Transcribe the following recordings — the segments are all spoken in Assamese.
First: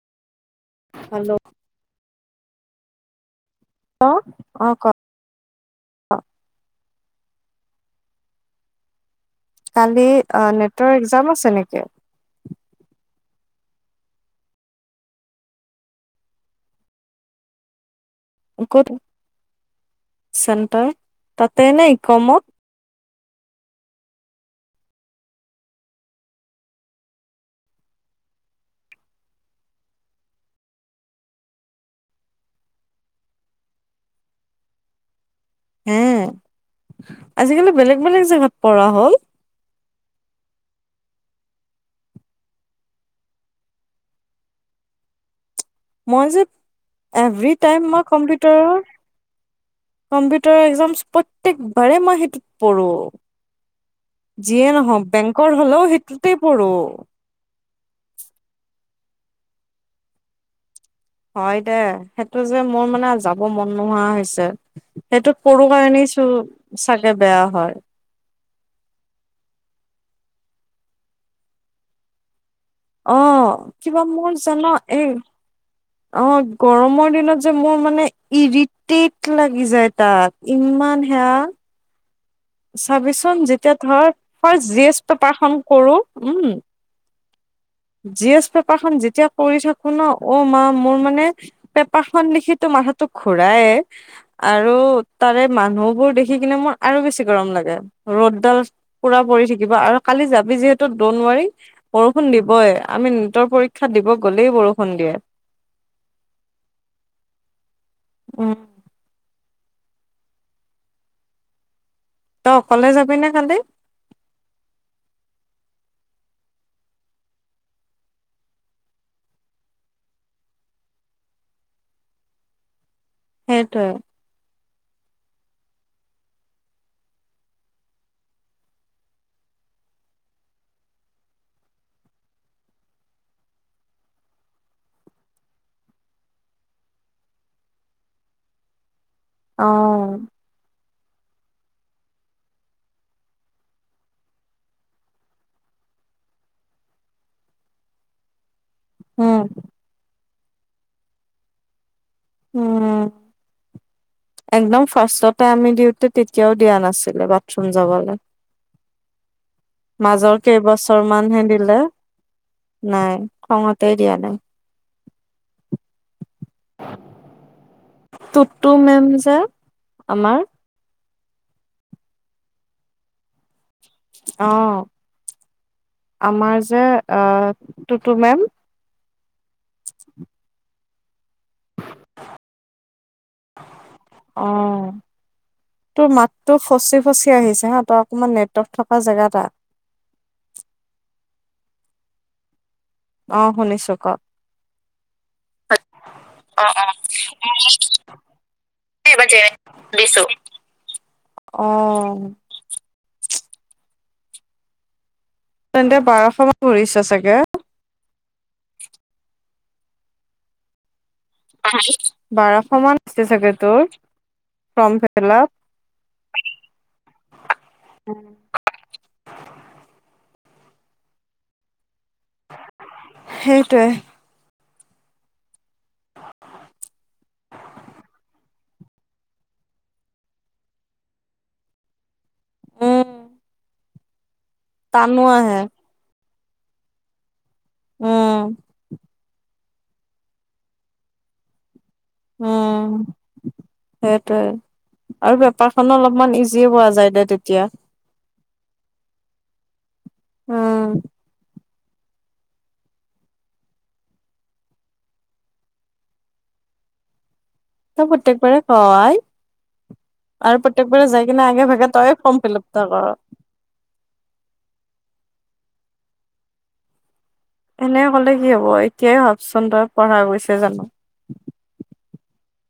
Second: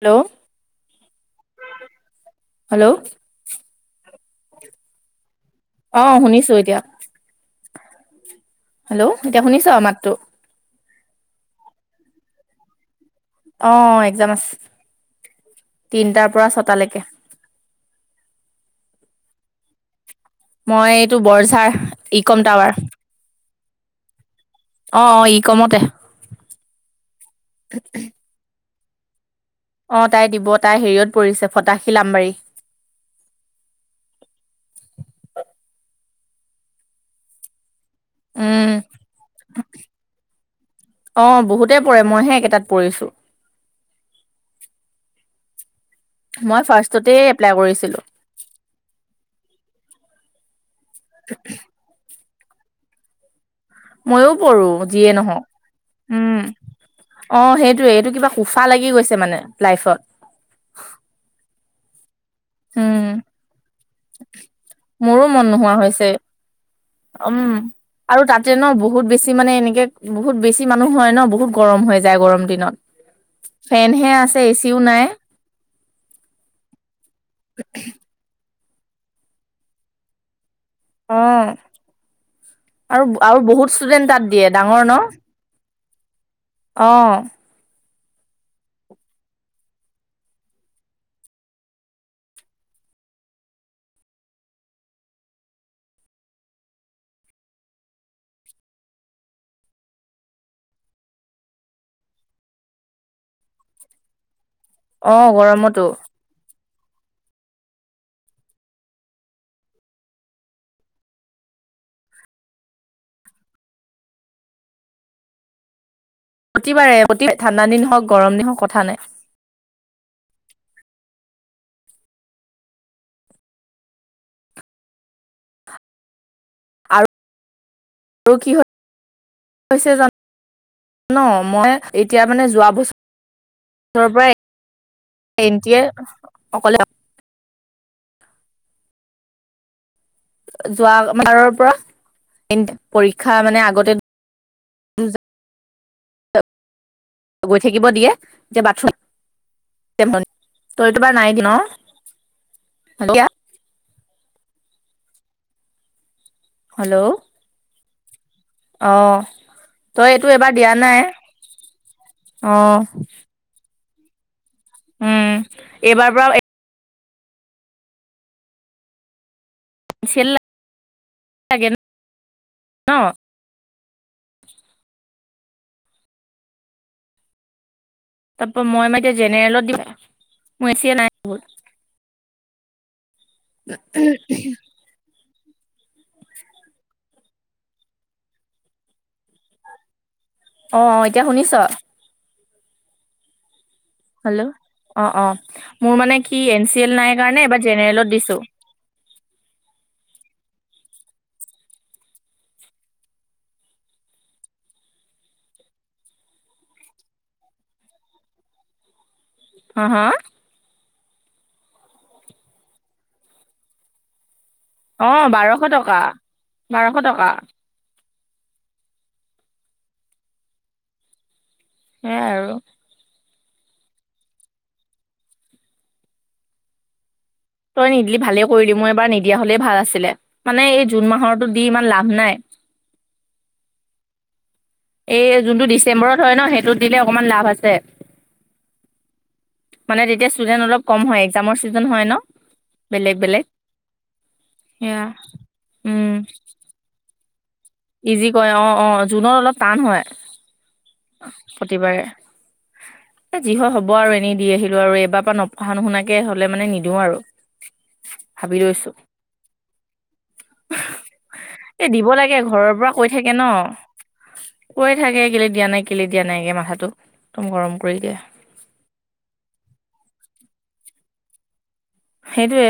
হেল্ল' হেল্ল' হেল্ল', অ অ ক অ শুনিছো এতিয়া হেল্ল' এতিয়া শুনিছ কালি মাতটো নেটৰ এক্জাম আছে নেকি? অ' এক্জাম আছে তিনটাৰ পৰা ছটালৈকে। কত মই চেণ্টাৰ এইটো বৰঝাৰ তাতে নে ই কম ইকমত। অ-অ ইকমতে। তাকে অ তাই দিব তাই হেৰিয়ত পৰিছে ফটাশীলাম্বাৰী [unintelligible] হে আজিকালি বেলেগ বেলেগ জেগাত উম পঢ়া হ'ল অ বহুতে পৰে মইহে একেটাত পৰিছো মই যে ফাৰ্ষ্টতেই এভৰি এপ্লাই টাইম কৰিছিলো মই কম্পিউটাৰৰ কম্পিউটাৰ এক্জামছ প্ৰত্যেকবাৰে মই সেইটোত পঢ়ো ময়ো পৰো যিয়ে নহও নহওক বেংকৰ হলেও উম সেইটোতেই পৰো অ সেইটোৱে এইটো কিবা কোফা লাগি গৈছে মানে লাইফত হয় দে সেইটো যে মোৰ উম মানে যাব মন নোহোৱা হৈছে মোৰো সেইটো মন কৰো নোহোৱা হৈছে কাৰণেই চো চাগে উম বেয়া হয় আৰু তাতে ন বহুত বেছি মানে এনেকে বহুত বেছি মানুহ হয় ন বহুত গৰম হৈ যায় গৰম দিনত। অ কিবা ফেনহে মন আছে জান এচিও নাই এই অ গৰমৰ দিনত যে মোৰ মানে ইৰিটেট লাগি যায় তাক ইমান অ হে আৰু চাবিচোন আৰু বহুত যেতিয়া ধৰ ষ্টুডেন্ট তাত দিয়ে ফাষ্ট জি ডাঙৰ ন এচ পেঁপাৰ খন অ জি এছ পেপাৰখন যেতিয়া কৰি থাকো ন অ মা মোৰ মানে পেপাৰখন লিখো মা টো ঘুৰাই আৰু তাৰে মানুহ বোৰ দেখি কিনে মোৰ আৰু বেছি। ' থ আৰু কালি যি যি দ বৰ দিবই আমি নটৰ পৰীক্ষাত দিব গ'লেো অ গৰমতো উম, তই অকলে যাবি নে কালি। প্ৰতিবাৰে অ ঠাণ্ড দিন হওক গৰম দিন হওক কথা নাই সেইটোৱে। আৰু আৰু কি হয় হৈছে জান ন মই এতিয়া মানে যোৱা বছৰ। ওচৰৰ পৰা এনটে অকলে অ'। যোৱ বাৰৰ পৰা এন তি পৰীক্ষা মানে আগতে গৈ থাকিব দিয়ে। এতিয়া বাথৰুম উম তৰিটো বাৰ নাই কি ন। উম। হেল্ল' একদম ফাৰ্ষ্ট তে আমি দিওঁতে তেতিয়াও দিয়া নাছিলে বাথৰুম যাবলৈ আহ মাজৰ কেইবছৰ মানহে দিলে অ', নাই খঙত। ধেই দিয়া নাই। উম, এইবাৰ পৰাও তুতু মে'ম যে এচিয়েল আমাৰ। লাগে ন। অ', আমাৰ যে আহ তাৰ পৰা মই মই এতিয়া জেনেৰেলত দিয়া মোৰ এছিয় নাই এইবোৰ [inaudible] অ [inaudible] তোৰ মাতটো ফচি ফচি আহিছে তই অকনমান নেটৱৰ্ক থকা জেগা আহ। অ এতিয়া শুনিছ। অ শুনিছো। ক হেল্ল', অ', অ', মোৰ মানে কি এন চি এল নাই কাৰণে এবাৰ জেনেৰেলত দিছো। ব দিছ অ [unintelligible] তেন্তে বাৰশ মান পৰিছে চাগে। হা হা? বাৰ সমান আছে চাগে তোৰ। ফৰ্ম অ', ফিল আপ বাৰশ টকা বাৰশ টকা। [unintelligible] সেয়াই আৰু সেইটোৱে। তই নিদিলি ভালে কৰিলি মোৰ এইবাৰ নিদিয়া হ'লেই ভাল আছিলে। মানে এই জুন মাহৰো দি ইমান লাভ নাই। উম টানো এই আহে যোনতটো ডিচেম্বৰত হয়। ন সেইটোত দিলে অকনমান লাভ আছে। উম। মানে তেতিয়া ষ্টুডেন্ট অলপ কম হয়। এক্জামৰ ছিজন হয় ন বেলেগ বেলেগ। সেইটোৱে সেয়া আৰু বেপাৰখনো উম অলপমান ইজিয়ে পোৱা যায় দে তেতিয়া। ইজি কয় অ অ জুনত অলপ টান হয়। উম প্ৰতিবাৰে। এ যি হয় হ'ব আৰু এনেই দি আহিলো আৰু এইবাৰ পৰা নপঢ়া নুশুনাকে হ'লে মানে নিদিও আৰু। তই ভাবি প্ৰত্যয়েকবাৰে লৈছো আই। আৰু প্ৰতেকবাৰে যাই কিনে আগে ভাগে তই এতিয়া ঘৰৰ পৰা কৈ থাকে ন কৈ থাকে কেলে দিয়া নাই। কেলে দিয়া নাই এই মাহৰটো। এনে ক'লে কি হ'ব। এতিয়াই ভাবচোন তই পঢ়া গৈছে জানো। সেইটোৱে।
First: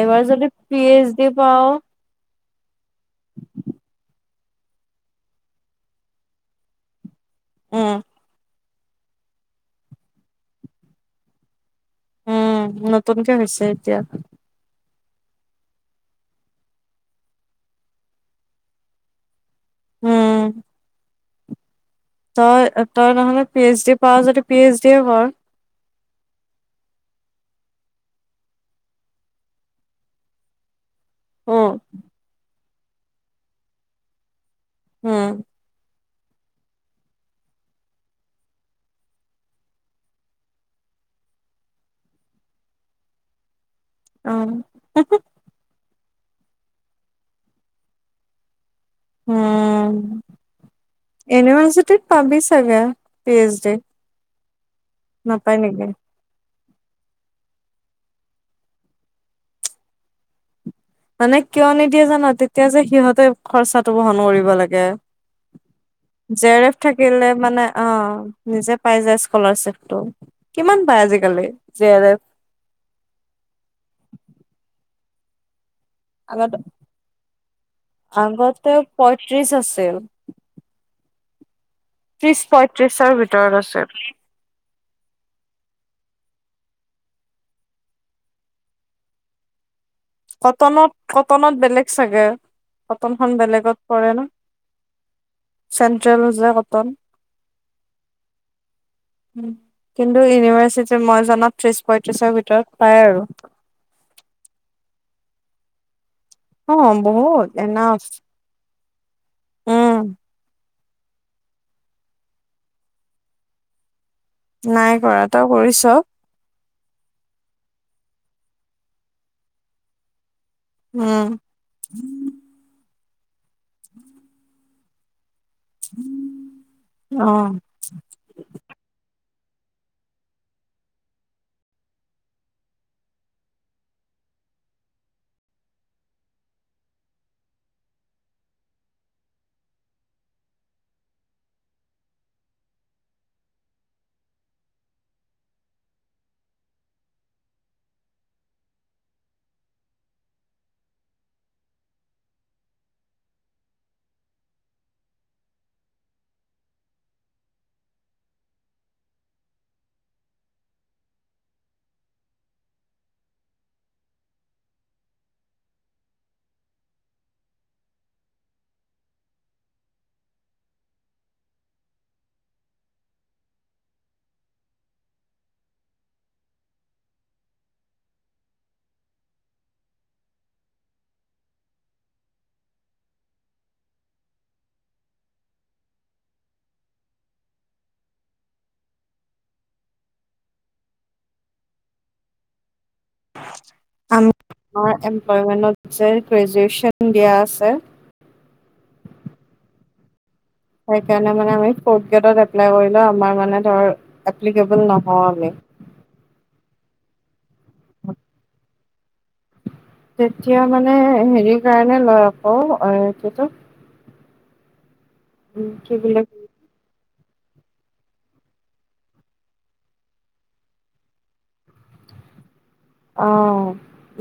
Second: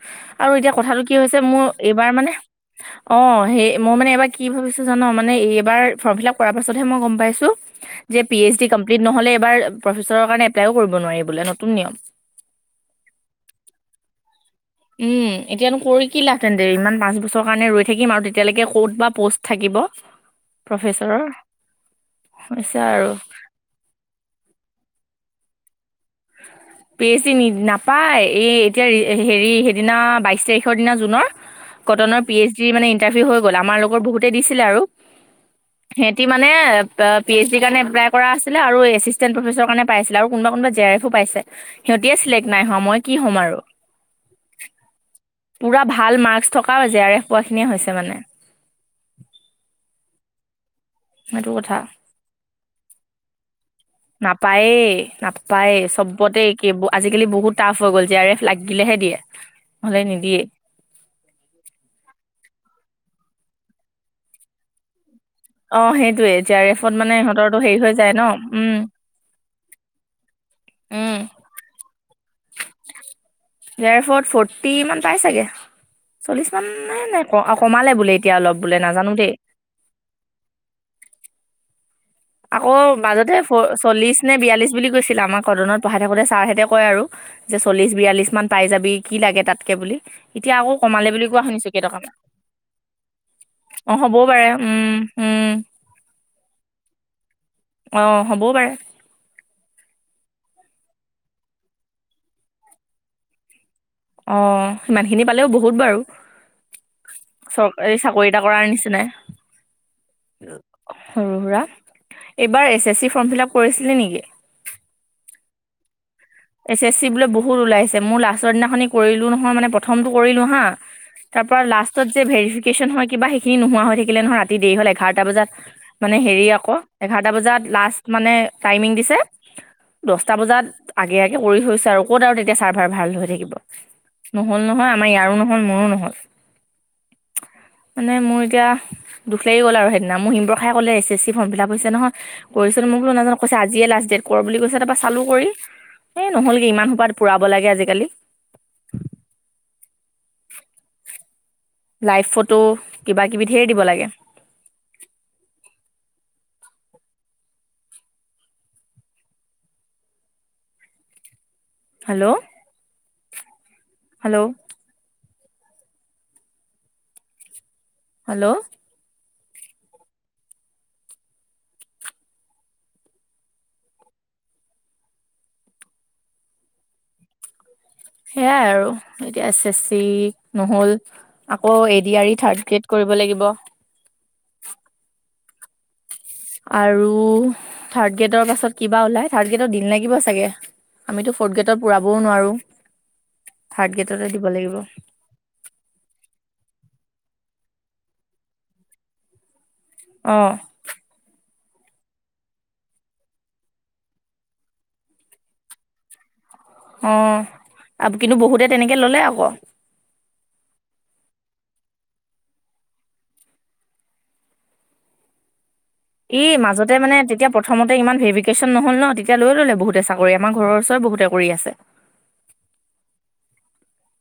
এইবাৰ যদি আৰু এতিয়া পি কথাটো এইচ কি ডি হৈছে মোৰ পাও এইবাৰ মানে অ সেই মই মানে এইবাৰ কি ভাবিছো জান মানে এইবাৰ ফৰ্ম ফিল আাপ কৰাৰ পাছতহে মই গম পাইছো। উম যে পি এছ ডি কম্পিট নহ'লে বোলে প্ৰফেচৰ কাৰণে এপ্লাই কৰিব নোৱাৰি বোলে। নতুন নিয়ম উম, নতুনকে হৈছে এতিয়া। উম, এতিয়ানো কৰি কি লাহ তেন্ত ইমান পাঁচ বছৰ কাৰণে ৰৈ থাকিম আৰু তেতিয়ালৈকে ক'ত বা পষ্ট থাকিব উম প্ৰফেচৰৰ তই তই নহ'লে পি এইচ ডি পাৰ যদি পি এইচ ডি কৰ। বেছি নাপায় এই এতিয়া হেৰি সেইদিনা বাইশ তাৰিখৰ দিনা। জুনৰ উম কটনৰ পি এছ দি মানে ইণ্টাৰভিউ হৈ গল আমাৰ লগৰ বহুতে দিছে। ছিলে আৰু উম সেতি মানে পি এইছ দিৰ কাৰণ এপ্লাই কৰা আছিলে আৰু এচিষ্টেণ্ট প্ৰফেচৰ কাৰণে পছিল আৰু কোনোবা কোনবা জে আৰ এফও পাইছে। সিহতিয় চিলেক্ট নাই হোৱা মই কি হ'ম আৰু। অ', পুৰা ভাল মাৰ্কছ থকা জে আৰ এফ পোৱাখিনিয়ে হৈছে মানে। উম, সেইটো কথা ইউনিভাৰ্চিটিত পাবি চাগে, পি এইচ ডি। নাপায় নাপায়-নাপায়ে নেকি? চব্বতে আজিকালি বহুত টাফ হৈ গ'ল যে আৰ এফ লাগ গিলেহে দিয়ে নহ'লে নিদিয়ে। মানে কিয় নিদিয়ে জান তেতিয়া যে সিহঁতে খৰচাটো বহন কৰিব লাগে। অহ, জেৰেফ থাকিলে মানে অ যায় ন উম নিজে পাই যায় স্কলাৰিপ টো কিমান পাই। উম আজিকালি, J R F J R এফত ফৰ্টি মান পাই চাগে। চল্লিশ আগত মাননে নাই কমালে বোলে এতিয়া অলপ আগতে বোলে নাজানো দেই। পয়ত্ৰিশ আছিল। [unintelligible] ত্ৰিশ আকৌ পয়ত্ৰিশৰ মাজতহে ভিতৰত আছে চল্লিশ নে বিয়াল্লিশ বুলি কৈছিল আমাৰ কটনত পঢ়াই থাকোঁতে ছাৰহঁতে কয় আৰু যে চল্লিছ বিয়াল্লিছ মান পাই যাবি কি লাগে তাতকে বুলি। এতিয়া আকৌ কটনত কমালে বুলি কোৱা কটনত শুনিছো বেলেগ কেইটকামান চাগে। কটনখন বেলেগত অ পৰে হ'বও ন পাৰে উম উম চেন্ট্ৰেল যে কটন অ হ'বও পাৰে [inaudible] কিন্তু ইউনিভাৰ্চিটি মই জনাত ত্ৰিশ পঁয়ত্ৰিশৰ ভিতৰত পাই আৰু। অ' সিমান খিনি পালেও বহুত বাৰু। অ বহুত চৰকাৰী এনাফ চাকৰি এটা কৰাই নিচিনাই। উম সৰু-সুৰা, এইবাৰ S S C form fill up কৰিছিলি নেকি? নাই কৰা তই কৰিছ? এছ এছ চি বোলে বহুত ওলাইছে মোৰ লাষ্টৰ দিনাখনি কৰিলো নহয় মানে প্ৰথমতটো কৰিলো। হা উম। তাৰ পৰা লাষ্টত যে ভৰিফিকন হয় কিবা সেইখিনি ন হৈ থাকিলে নহয় ৰাতি দেৰি হল। এঘাৰটা বজাত মানে হেৰি আকৌ এঘাৰটা অ', বজাত লাষ্ট মানে টাইমিং দিছে। দছটা বজাত আগে-আগে কৰি থৈছো আৰু ক'ত আৰু তেতিয়া চাৰ্ভাৰ ভাল হৈ থাকিব। নহল নহয় আমাৰ ইয়াৰো নহল মোৰো নহল। মানে মোৰ এতিয়া দুখলাগি গ'ল আৰু সেইদিনা মোৰ হিমবৰ খাই ক'লে S S C form fill up হৈছে নহয় কৰিছো। মই বো নাজজন কৈছে আজিয়ে লাষ্ট ডেট কৰ বুলি কৈছে তাৰপ পৰা চালো কৰি। এ নহলগে ইমান সোপা পুৰাব লাগে আজিকালি। লাইভ ফটো, কিবা কিবি ধেৰ দিব লাগে। হেল্ল'-হেল্ল' হেল্ল', সেইয়াই আৰু এতিয়া এছ এছ চি নহ'ল আকৌ এডিৰি থাৰ্ড ক্ৰিয়েড কৰিব। [unintelligible] আৰু থাৰ্ড গ্ৰেডৰ পাছত কিবা ওলাই থাৰ্ড গ্ৰেডৰ দিন লাগিব চাগে। আমিতো ফৰ্থ গেটত পুৰাবও নোৱাৰো। থাৰ্ড গ্ৰেডতে দিব লাগিব আমাৰ এমপ্লয়মেন্টত যে গ্ৰেজুৱেশ্যন দিয়া আছে। অ', সেই কাৰণে মানে আমি ফৰড গ্ৰেদত এপ্লাই কৰিলে আমাৰ মনে ধৰ অপ্লিকেবুল নহয় আমি। অ' আৰু কিন্তু বহুতে তেনেকে ললে আকৌ। তেতিয়া মানে হেৰি কাৰণে লয় আকৌ এইটো [inaudible] উম। কি বুলি ই মাজতে মানে তেতিয়া প্ৰথমতে ইমান ভেৰিকেশচন নহ'ল ন তেতিয়া লৈ ল'লে বহুতে চাকৰি আমাৰ ঘৰৰ ওচৰত বহুতে কৰি আছে। [inaudible] অ'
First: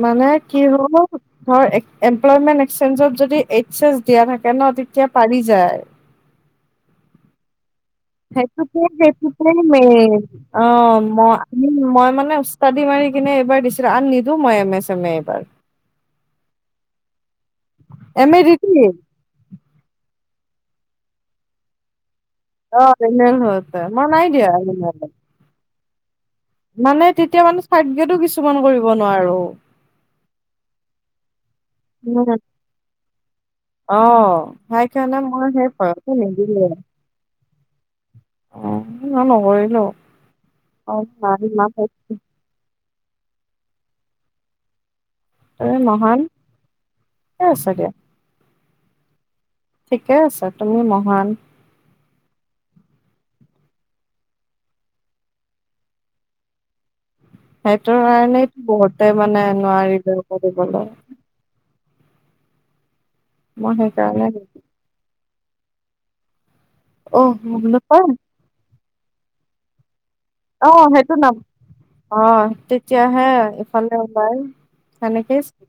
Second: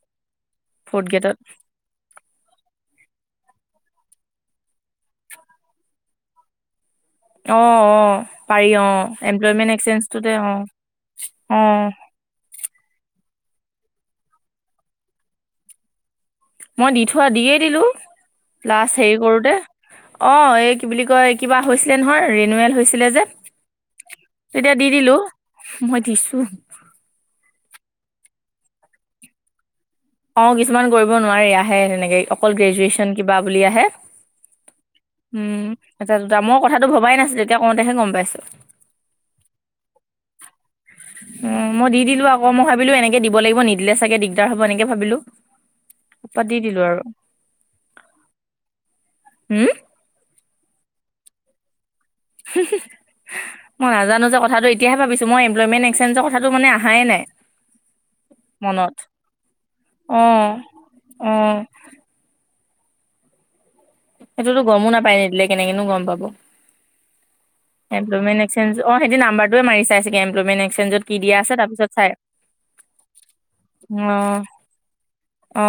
মানে কি হল ফ'ৰ্থ গ্ৰেডত এমপ্লয়মেন্ট এক্সেঞ্জত যদি দিয়া থাকে ন তেতিয়া পাৰি যায় অ', অ', সেইটোকে সেইটোকেই ম এক্সেঞ্জটোতে অঁ অ ম আম অঁ মই মানে উস্তাদ। মাৰি কিনে এইবাৰ দিছিল আন নিদো মই এমে চমে এইবাৰ। মই দি থোৱা দিয়ে দিলো এম এ দি দিম লাষ্ট হেৰি কৰোতে অ', এই কি বুলি কয় কিবা হৈছিলে নহয়। ৰিনুৱেল অ হৈছিলে যে ৰিনেল হওঁতে মই নাই দিয়া তেতিয়া দি ৰিনেল। দিলো মই দিছো মানে তেতিয়া মানে সাগো কিছুমান কৰিব নোৱাৰো। অ' কিছুমান কৰিব নোৱাৰি হে হেনেকে উম অকল গ্ৰেজুৱেচন কিবা বুলি আহে অ সেইকাৰণে মই সেই ভয়তে এটা দুটা নিদিলোৱে কথাটো ভবাই নাছিলোতি এতিয়া কওঁতেহে গম উ অ মই নকৰিলো অ মই দি দিলো আকৌ মই ভাবিলো এনে দিব লাগিব নিদিলে চাগে দিগদাৰ হ'ব এনেকে ভাবিলো। এ মহান এই আছোগে হুম ঠিকে আছে তুমি মহান [unintelligible] মই নাজানো যে কটো এতিয়াহে ভাবিছো মই এম্প্লয়মেট একসেঞ্জৰ কথাটো মানে অহাইে নাই সেইটোৰ কাৰণেইটো মনত বহুতে মানে নোৱাৰিলে অ কৰিবলৈ অ মই সেই সেইটোতো গমো নাপায় নিদিলে কেনেকেন গম পাব। অ' নাপ এমপ্লয়মেন্ট এক্সেঞ্জ অ 'সেইটো নাম্বাৰটোৱ মি চাইছে অ', সেইটো নাম অ', তেতিয়াহে ইফালে অ ওলাই তেনেকেই অ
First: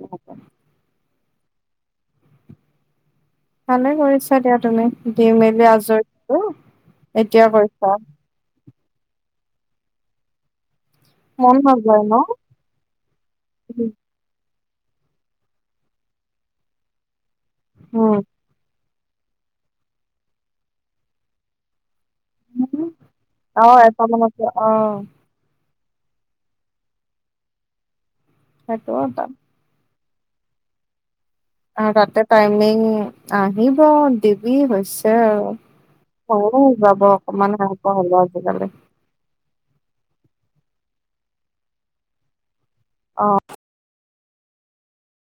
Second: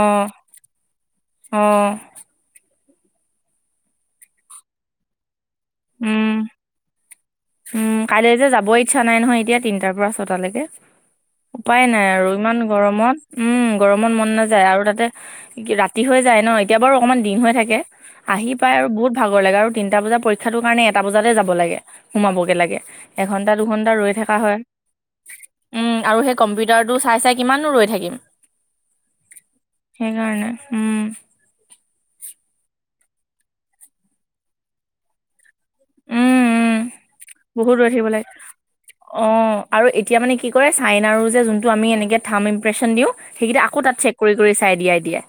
অ', ভালে কৰিছা দিয়া তুমি দি মেলি আজৰি উম এতিয়া কৈছা উম কাইলৈ যে যাব ইচ্ছা নাই নহয় এতিয়া তিনটাৰ পৰা ছটালৈকে মন উপায় নাযায় নাই ন আৰু ইমান গৰমত উম গৰমত মন নাযায়। আৰু তাতে ৰাতি হৈ যায় ন এতিয়া বাৰু অকণমান দিন হৈ থাকে উম আহি পায় আৰু বহুত ভাগৰ লাগে আৰু তিনিটা বজাৰ পৰীক্ষাটোৰ কাৰণে এটা বজাতে যাব লাগে। সোমাবগে লাগে এঘণ্টা অ দুঘণ্টা এটা ৰৈ থকা মানতে হয়। অ উম আৰু সেই কম্পিউটাৰটো চাই চাই কিমানো ৰৈ থাকিম। [inaudible] সেইকাৰণে উম আৰু তাতে টাইমিং আহিব দিবি হৈছে উম আৰু হয় উম যাব অকমান বহুত ৰৈ সেনেকুৱা থাকিব হ'ব লাগে আজিকালি অ আৰু এতিয়া মানে কি কৰে চাইন আৰু যে যোনটো আমি এনেকে থাম ইম্প্ৰেশচন দিওঁ অ সেইকেইটা আকৌ তাত চেক কৰি কৰি চাই দিয়াই দিয়াই